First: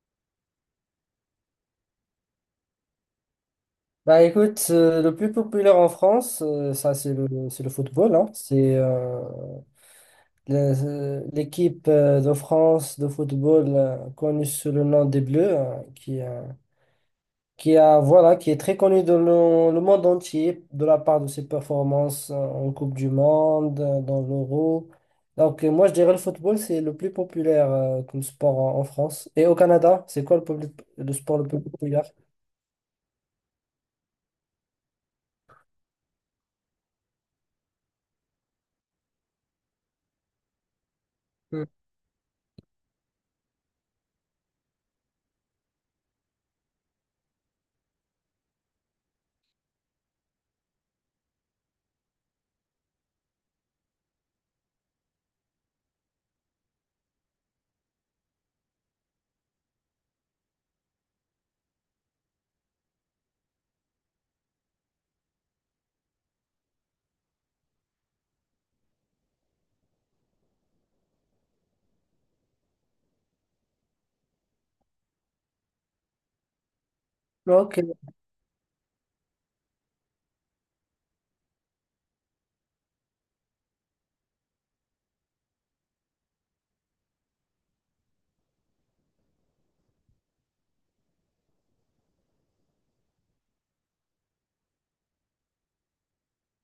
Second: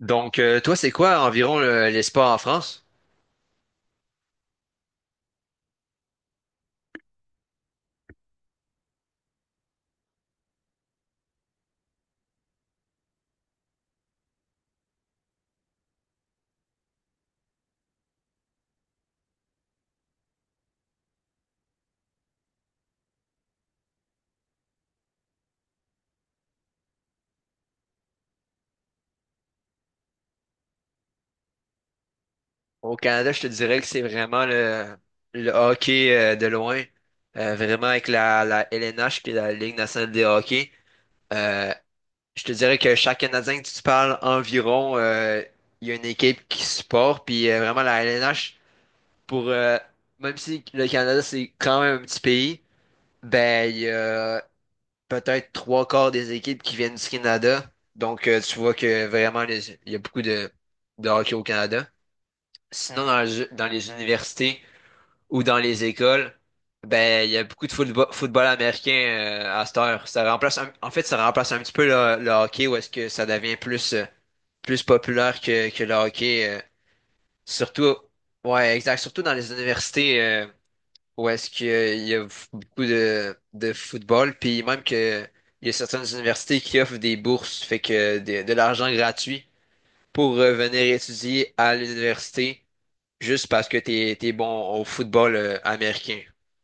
Donc, toi, c'est quoi environ les sports en France? Bah écoute, le plus populaire en France, c'est le football, c'est l'équipe de France de football, connue sous le nom des Bleus, qui a, voilà, qui est très connue dans le monde entier de la part de ses performances en Coupe du Monde, dans l'Euro. Moi, je dirais le football, c'est le plus populaire comme sport en France. Et au Canada, c'est quoi le sport le plus populaire? Au Canada, je te dirais que c'est vraiment le hockey de loin. Vraiment avec la LNH, qui est la Ligue nationale des hockey. Hmm. Euh, je te dirais que chaque Canadien que tu parles environ, il y a une équipe qui supporte, puis vraiment la LNH, pour, euh, même si le Canada, c'est quand même un petit pays, ben, il y a peut-être trois quarts des équipes qui viennent du Canada. Donc, tu vois que vraiment, il y a beaucoup de hockey au Canada. Sinon, dans les universités ou dans les écoles, ben, il y a beaucoup de football, football américain à cette heure. En fait, ça remplace un petit peu le hockey où est-ce que ça devient plus, plus populaire que le hockey. Ok. surtout, ouais, exact. Surtout dans les universités. Où est-ce qu'il y a beaucoup de football, puis même que il y a certaines universités qui offrent des bourses, fait que de l'argent gratuit pour venir étudier à l'université juste parce que t'es bon au football américain.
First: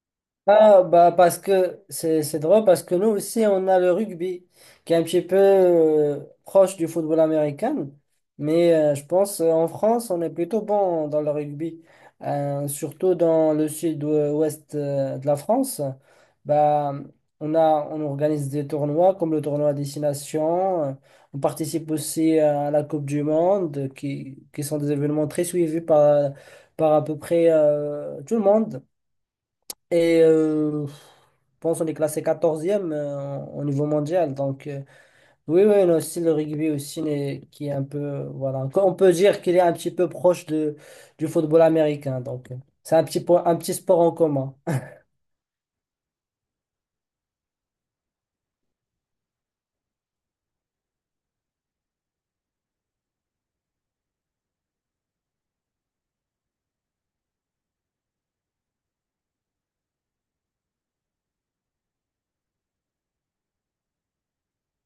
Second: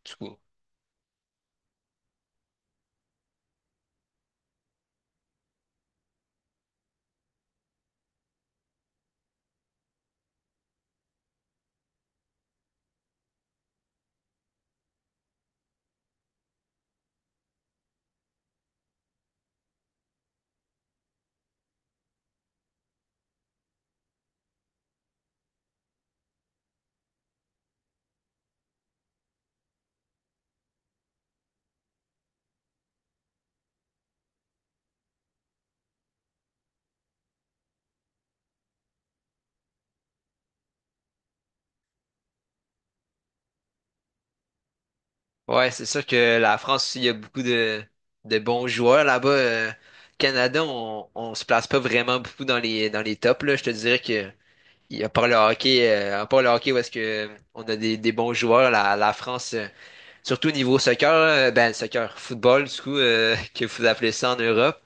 Du coup. Ah, bah, parce que c'est drôle, parce que nous aussi, on a le rugby, qui est un petit peu proche du football américain. Mais je pense en France, on est plutôt bon dans le rugby, surtout dans le sud-ouest de la France. Bah, on organise des tournois comme le tournoi à destination. On participe aussi à la Coupe du Monde, qui sont des événements très suivis par à peu près tout le monde. Et je pense qu'on est classé 14e au niveau mondial. Donc, oui, oui, on a aussi le rugby aussi, mais qui est un peu, voilà. On peut dire qu'il est un petit peu proche du football américain. Donc, c'est un petit sport en commun. Ouais, c'est sûr que la France, il y a beaucoup de bons joueurs là-bas. Canada, on se place pas vraiment beaucoup dans les tops, là. Je te dirais que il y a pas le hockey, à part le hockey où est-ce que on a des bons joueurs, la France. Surtout niveau soccer, là, ben soccer, football, du coup, que vous appelez ça en Europe,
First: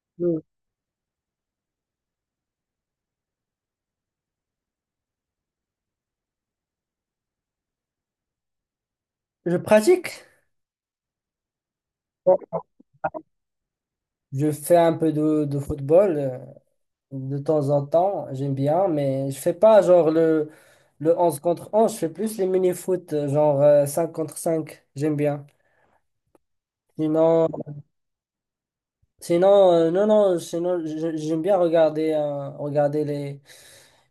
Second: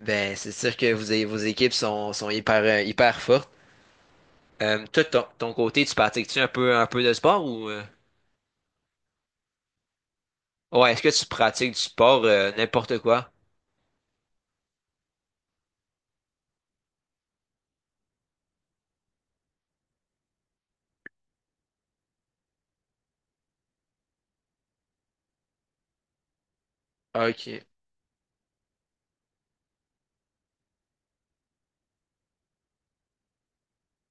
ben Mm. c'est sûr que vos équipes sont hyper, hyper fortes. Toi, de ton côté, tu pratiques-tu un peu de sport ou? Je pratique. Ouais, est-ce que tu pratiques du sport, Bon, n'importe quoi? je fais un peu de football de temps en temps. J'aime bien, mais je fais pas genre le 11 contre 11. Je fais plus les mini-foot, 5 contre cinq. J'aime bien. Ah, Sinon, OK. Sinon, non, non, sinon, j'aime bien regarder, regarder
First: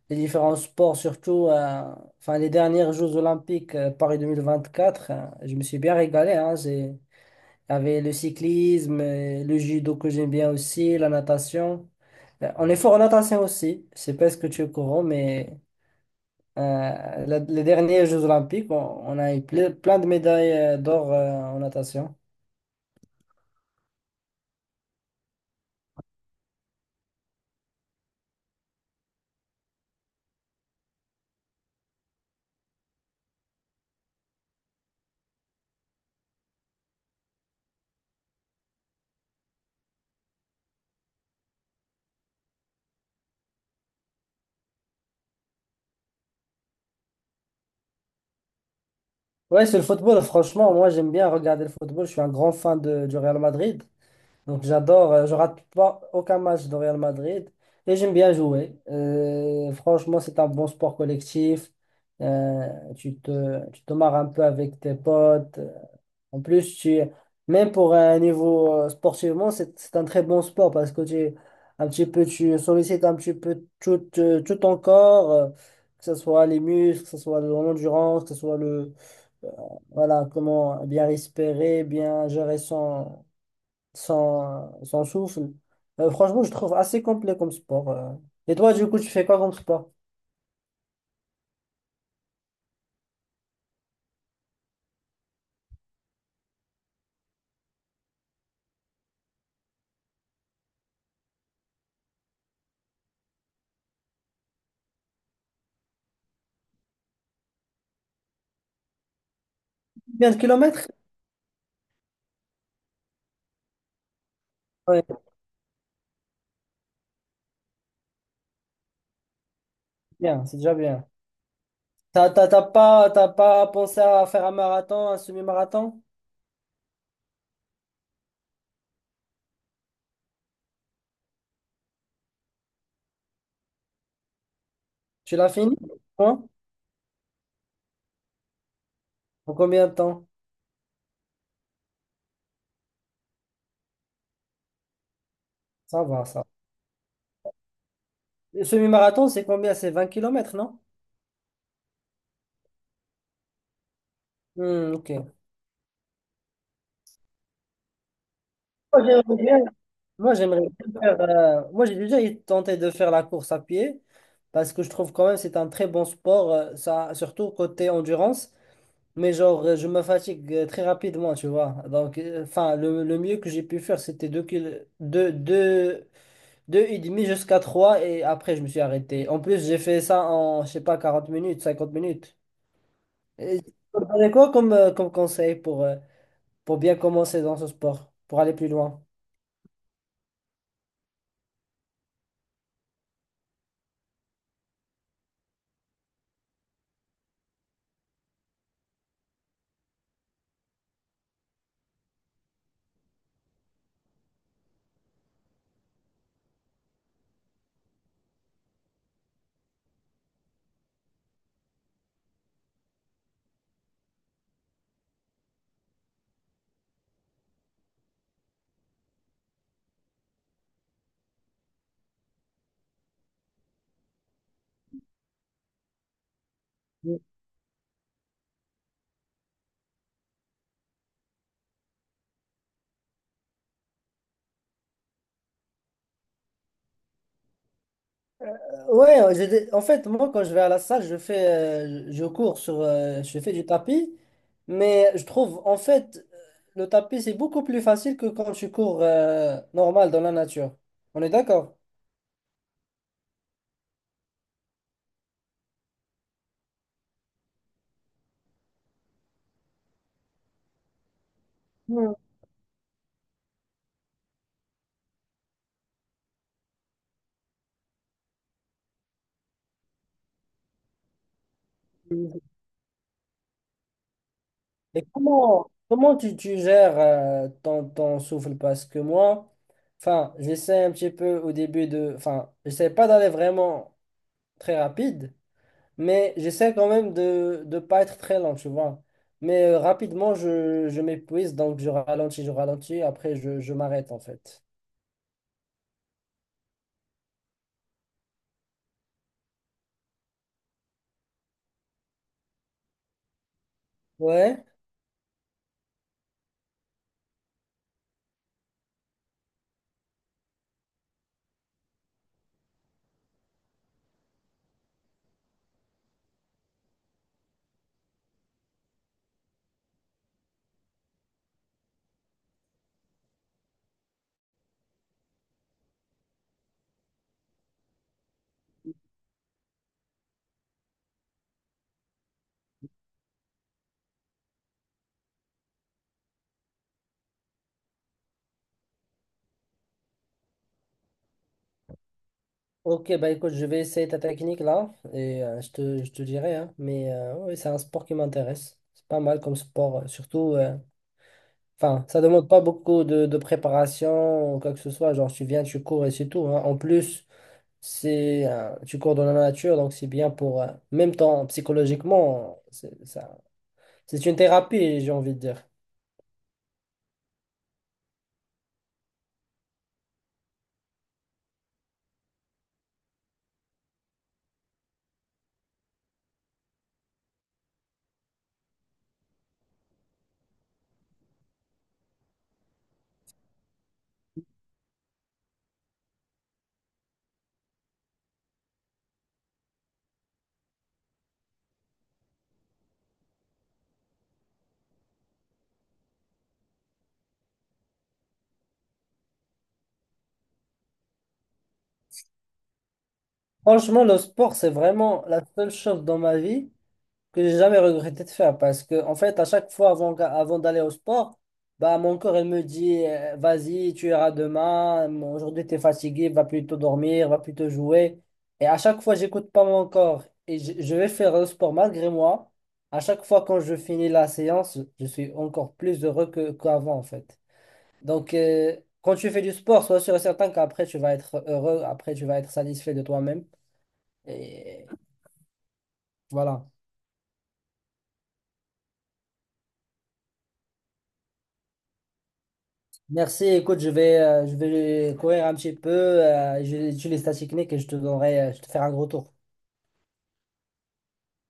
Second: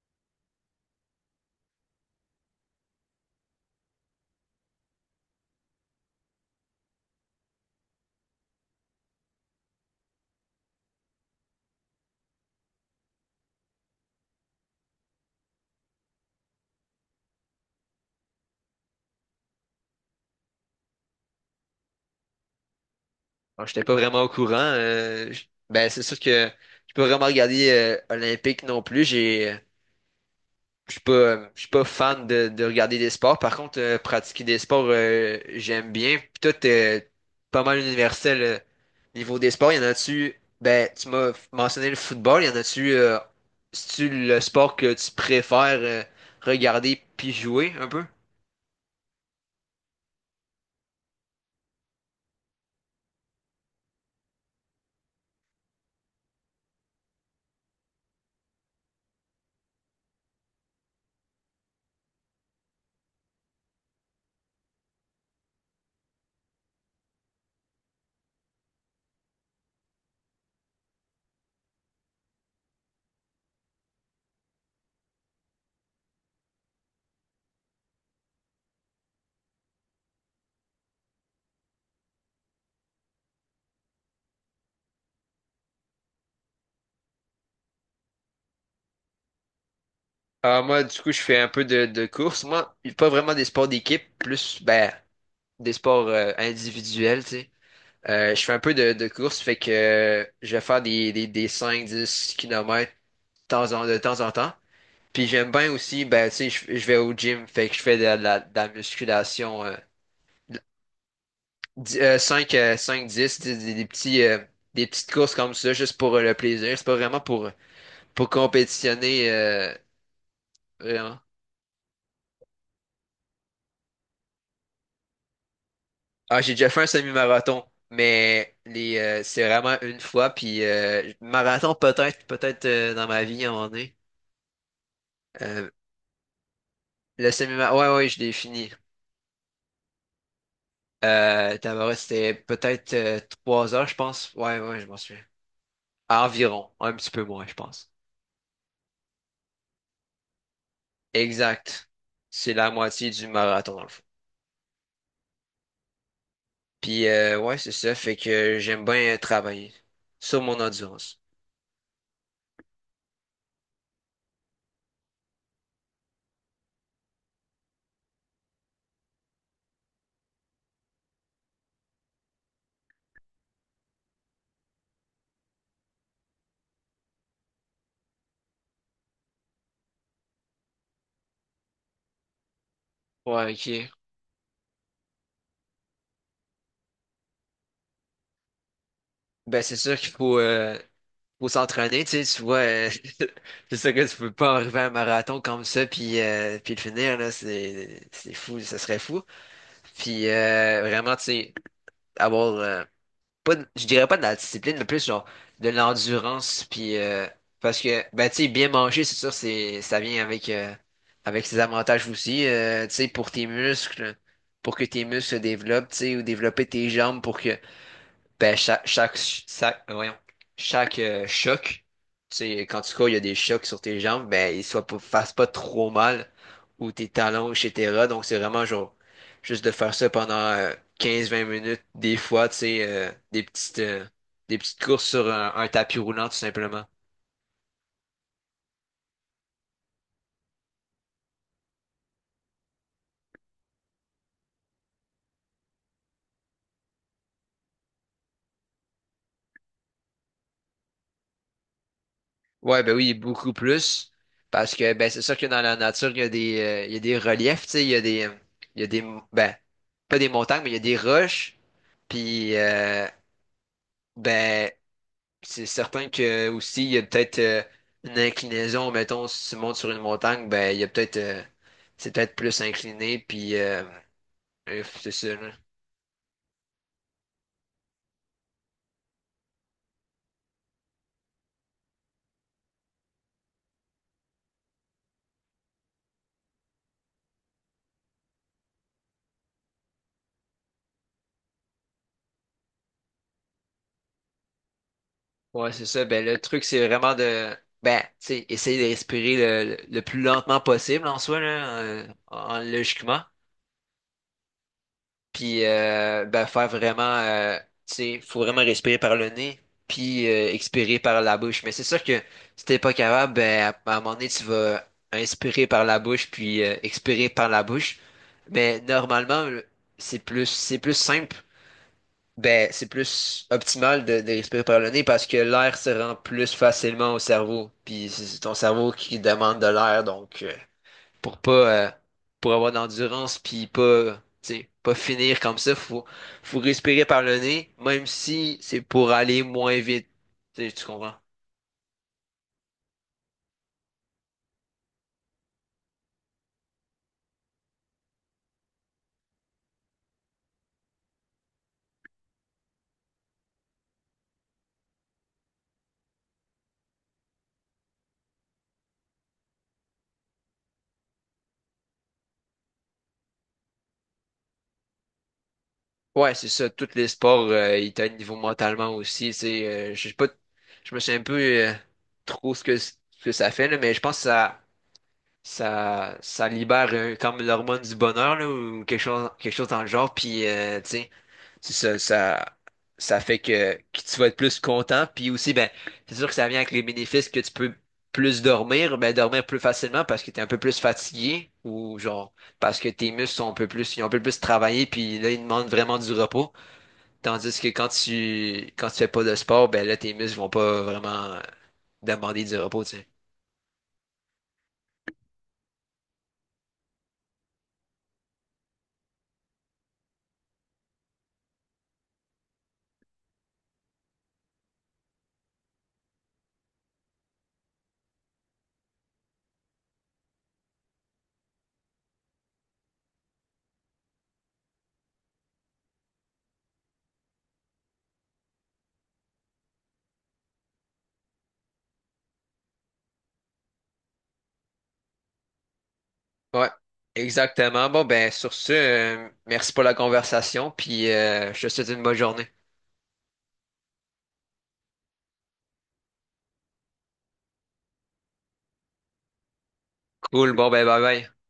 les différents sports, surtout enfin, les dernières Jeux Olympiques Paris 2024. Je me suis bien régalé. Hein, il y avait le cyclisme, le judo que j'aime bien aussi, la natation. On est fort en natation aussi. Je sais pas ce que tu es au courant, mais euh, les derniers Jeux Olympiques, on a eu plein de médailles d'or en natation. Bon, j'étais pas vraiment au courant. Ben c'est sûr que je peux vraiment regarder Olympique non plus. J'ai je suis pas fan de regarder des sports. Par contre, pratiquer des sports, j'aime bien. Puis toi, t'es pas mal universel niveau des sports. Il y en a-tu, ben, tu m'as mentionné le football. Il y en a-tu, c'est-tu le sport que tu préfères regarder puis jouer un peu? Ouais, c'est le football. Franchement, moi, j'aime bien regarder le football. Je suis un grand fan du Real Madrid. Donc, j'adore. Je rate pas aucun match de Real Madrid. Et j'aime bien jouer. Franchement, c'est un bon sport collectif. Tu te marres un peu avec tes potes. En plus, même pour un niveau sportivement, c'est un très bon sport parce que un petit peu, tu sollicites un petit peu tout, tout ton corps, que ce soit les muscles, que ce soit l'endurance, que ce soit euh, voilà, comment bien respirer, bien gérer son souffle. Franchement, je trouve assez complet comme sport. Et toi, du coup, tu fais quoi comme sport? Ah, moi, du coup, je fais un peu de course. Moi, pas vraiment des sports d'équipe, plus ben, des sports individuels, tu sais. Je fais un peu de course, fait que je vais faire des cinq dix km de temps en temps. Puis j'aime bien aussi, ben, tu sais, je vais au gym, fait que je fais de la musculation Bien de kilomètres? 5, 5, 10, des petits, des Ouais, petites c'est courses comme ça, juste pour le plaisir. C'est pas vraiment pour compétitionner, bien, c'est déjà bien. vraiment. T'as pas pensé à faire un marathon, un semi-marathon? Ah, j'ai déjà fait un semi-marathon, c'est vraiment une fois, puis marathon peut-être dans ma vie à un moment donné. Tu l'as Euh, fini? Hein. le semi-marathon, ouais, ouais, ouais, je l'ai fini. En combien de temps? Tabarouette, c'était peut-être 3 heures, je pense. Ouais, ouais, je m'en souviens. Ça va, ça. Environ, un petit peu moins, je pense. Le semi-marathon, c'est combien? C'est 20 kilomètres, non? Exact. C'est la moitié du marathon, dans le fond. Hmm, ok. Puis, ouais, c'est ça, fait que j'aime Moi, bien j'aimerais bien travailler moi, sur mon j'aimerais bien endurance. faire, j'ai déjà tenté de faire la course à pied parce que je trouve quand même c'est un très bon sport, ça, surtout côté endurance. Mais genre, je me fatigue très rapidement, tu vois. Donc, enfin, le mieux que j'ai pu faire, c'était 2 kil deux deux- deux et demi jusqu'à trois, et après, je me suis arrêté. En plus, j'ai fait ça je sais pas, 40 minutes, 50 minutes. Ouais, Tu OK. me donnerais quoi comme conseil pour bien commencer dans ce sport, pour aller plus loin? Ben, c'est sûr faut s'entraîner, tu sais, tu vois, c'est sûr que tu peux pas arriver à un marathon comme ça, puis le finir, là, c'est fou, ça serait fou. Puis, vraiment, tu sais, avoir, pas de- je dirais pas de la discipline, mais plus genre de l'endurance puis parce que ben tu sais bien manger c'est sûr c'est ça vient avec avec ses avantages aussi tu sais pour tes muscles pour que tes muscles se développent tu sais ou développer tes jambes pour que ben, chaque choc, tu sais, quand tu cours, il y a des chocs sur tes jambes, ben, ils soient pas, fassent pas trop mal, ou tes Euh, talons, etc. Donc, c'est vraiment genre, juste de faire ça pendant 15-20 minutes, des fois, tu sais, des petites courses sur un tapis roulant, tout simplement. Ouais, en fait, moi, quand je vais à la salle, je cours je fais du tapis, mais je trouve, en fait, le tapis, c'est beaucoup plus facile que quand tu cours, normal dans la nature. On est d'accord? Ouais, ben oui, beaucoup plus, parce que, ben, c'est sûr que dans la nature, il y a des reliefs, tu sais, il y a des, il y a des, ben, pas des montagnes, mais il y a des roches, Hmm. puis, ben, c'est certain que aussi, il y a peut-être une inclinaison, mettons, si tu montes sur une montagne, ben il y a peut-être c'est peut-être plus incliné, puis Et c'est ça, là. Comment tu gères ton souffle? Parce que moi, enfin, j'essaie un petit peu au début j'essaie pas d'aller vraiment. Très rapide, mais j'essaie quand même de ne pas être très lent, tu vois. Mais rapidement, je m'épuise, donc je ralentis, après je m'arrête en fait. Ouais, c'est ça. Ben le truc, c'est vraiment tu sais, essayer de respirer le plus lentement possible en soi, là, logiquement. Ouais, Puis ben, faire vraiment, tu sais, faut vraiment respirer par le nez, puis expirer par la bouche. Mais c'est sûr que si t'es pas capable, ben, à un moment donné, tu vas inspirer par la bouche, puis expirer par la bouche. Mais normalement, c'est plus simple. Ben, c'est plus optimal de respirer par le nez parce que l'air se rend plus facilement au cerveau. Puis c'est ton cerveau qui demande de l'air, pour pas pour avoir d'endurance puis pas tu sais, pas finir comme ça, faut respirer par le nez même si c'est pour aller moins vite, tu sais, tu comprends. ok, bah écoute, je vais essayer ta technique là, et je te dirai, hein. Mais oui, c'est un sport qui m'intéresse. C'est pas mal comme sport, enfin, ça demande pas beaucoup de préparation ou quoi que ce soit, genre tu viens, tu cours et c'est tout, hein. En plus, tu cours dans la nature, donc c'est bien même temps psychologiquement, c'est ça, c'est une thérapie, j'ai envie de dire. Ouais, c'est ça, tous les sports ils t'aident niveau mentalement aussi, tu sais. Je sais pas, je me suis un peu trop ce que ça fait là, mais je pense que ça libère comme l'hormone du bonheur là, ou quelque chose dans le genre. Puis, tu sais, c'est ça, ça fait que tu vas être plus content. Puis aussi, ben, c'est sûr que ça vient avec les bénéfices que tu peux dormir plus facilement parce que tu es un peu plus fatigué ou genre parce que tes muscles sont un peu plus, ils ont un peu plus travaillé. Puis là, ils demandent vraiment du repos. Tandis que quand tu fais pas de sport, ben là, tes muscles vont pas vraiment demander du repos, tu sais. Franchement, le sport, c'est vraiment la seule chose dans ma vie que j'ai jamais regretté de faire, parce que en fait à chaque fois avant d'aller au sport, bah mon corps il me dit, vas-y, tu iras demain, bon, aujourd'hui tu es fatigué, va plutôt dormir, va plutôt jouer, et à chaque fois j'écoute pas mon corps, et je vais faire le sport malgré moi, à chaque fois quand je finis la séance je suis encore plus heureux qu'avant en fait. donc euh, Quand tu fais du sport, sois sûr et certain qu'après tu vas être heureux, après tu vas être satisfait de toi-même, et voilà. Ouais, exactement. Bon, ben, sur ce, merci pour la conversation, puis je te souhaite une bonne journée. Merci. Écoute, je vais courir un petit peu, je vais étudier les stats techniques et je te ferai un gros tour. Cool, bon, ben, bye bye.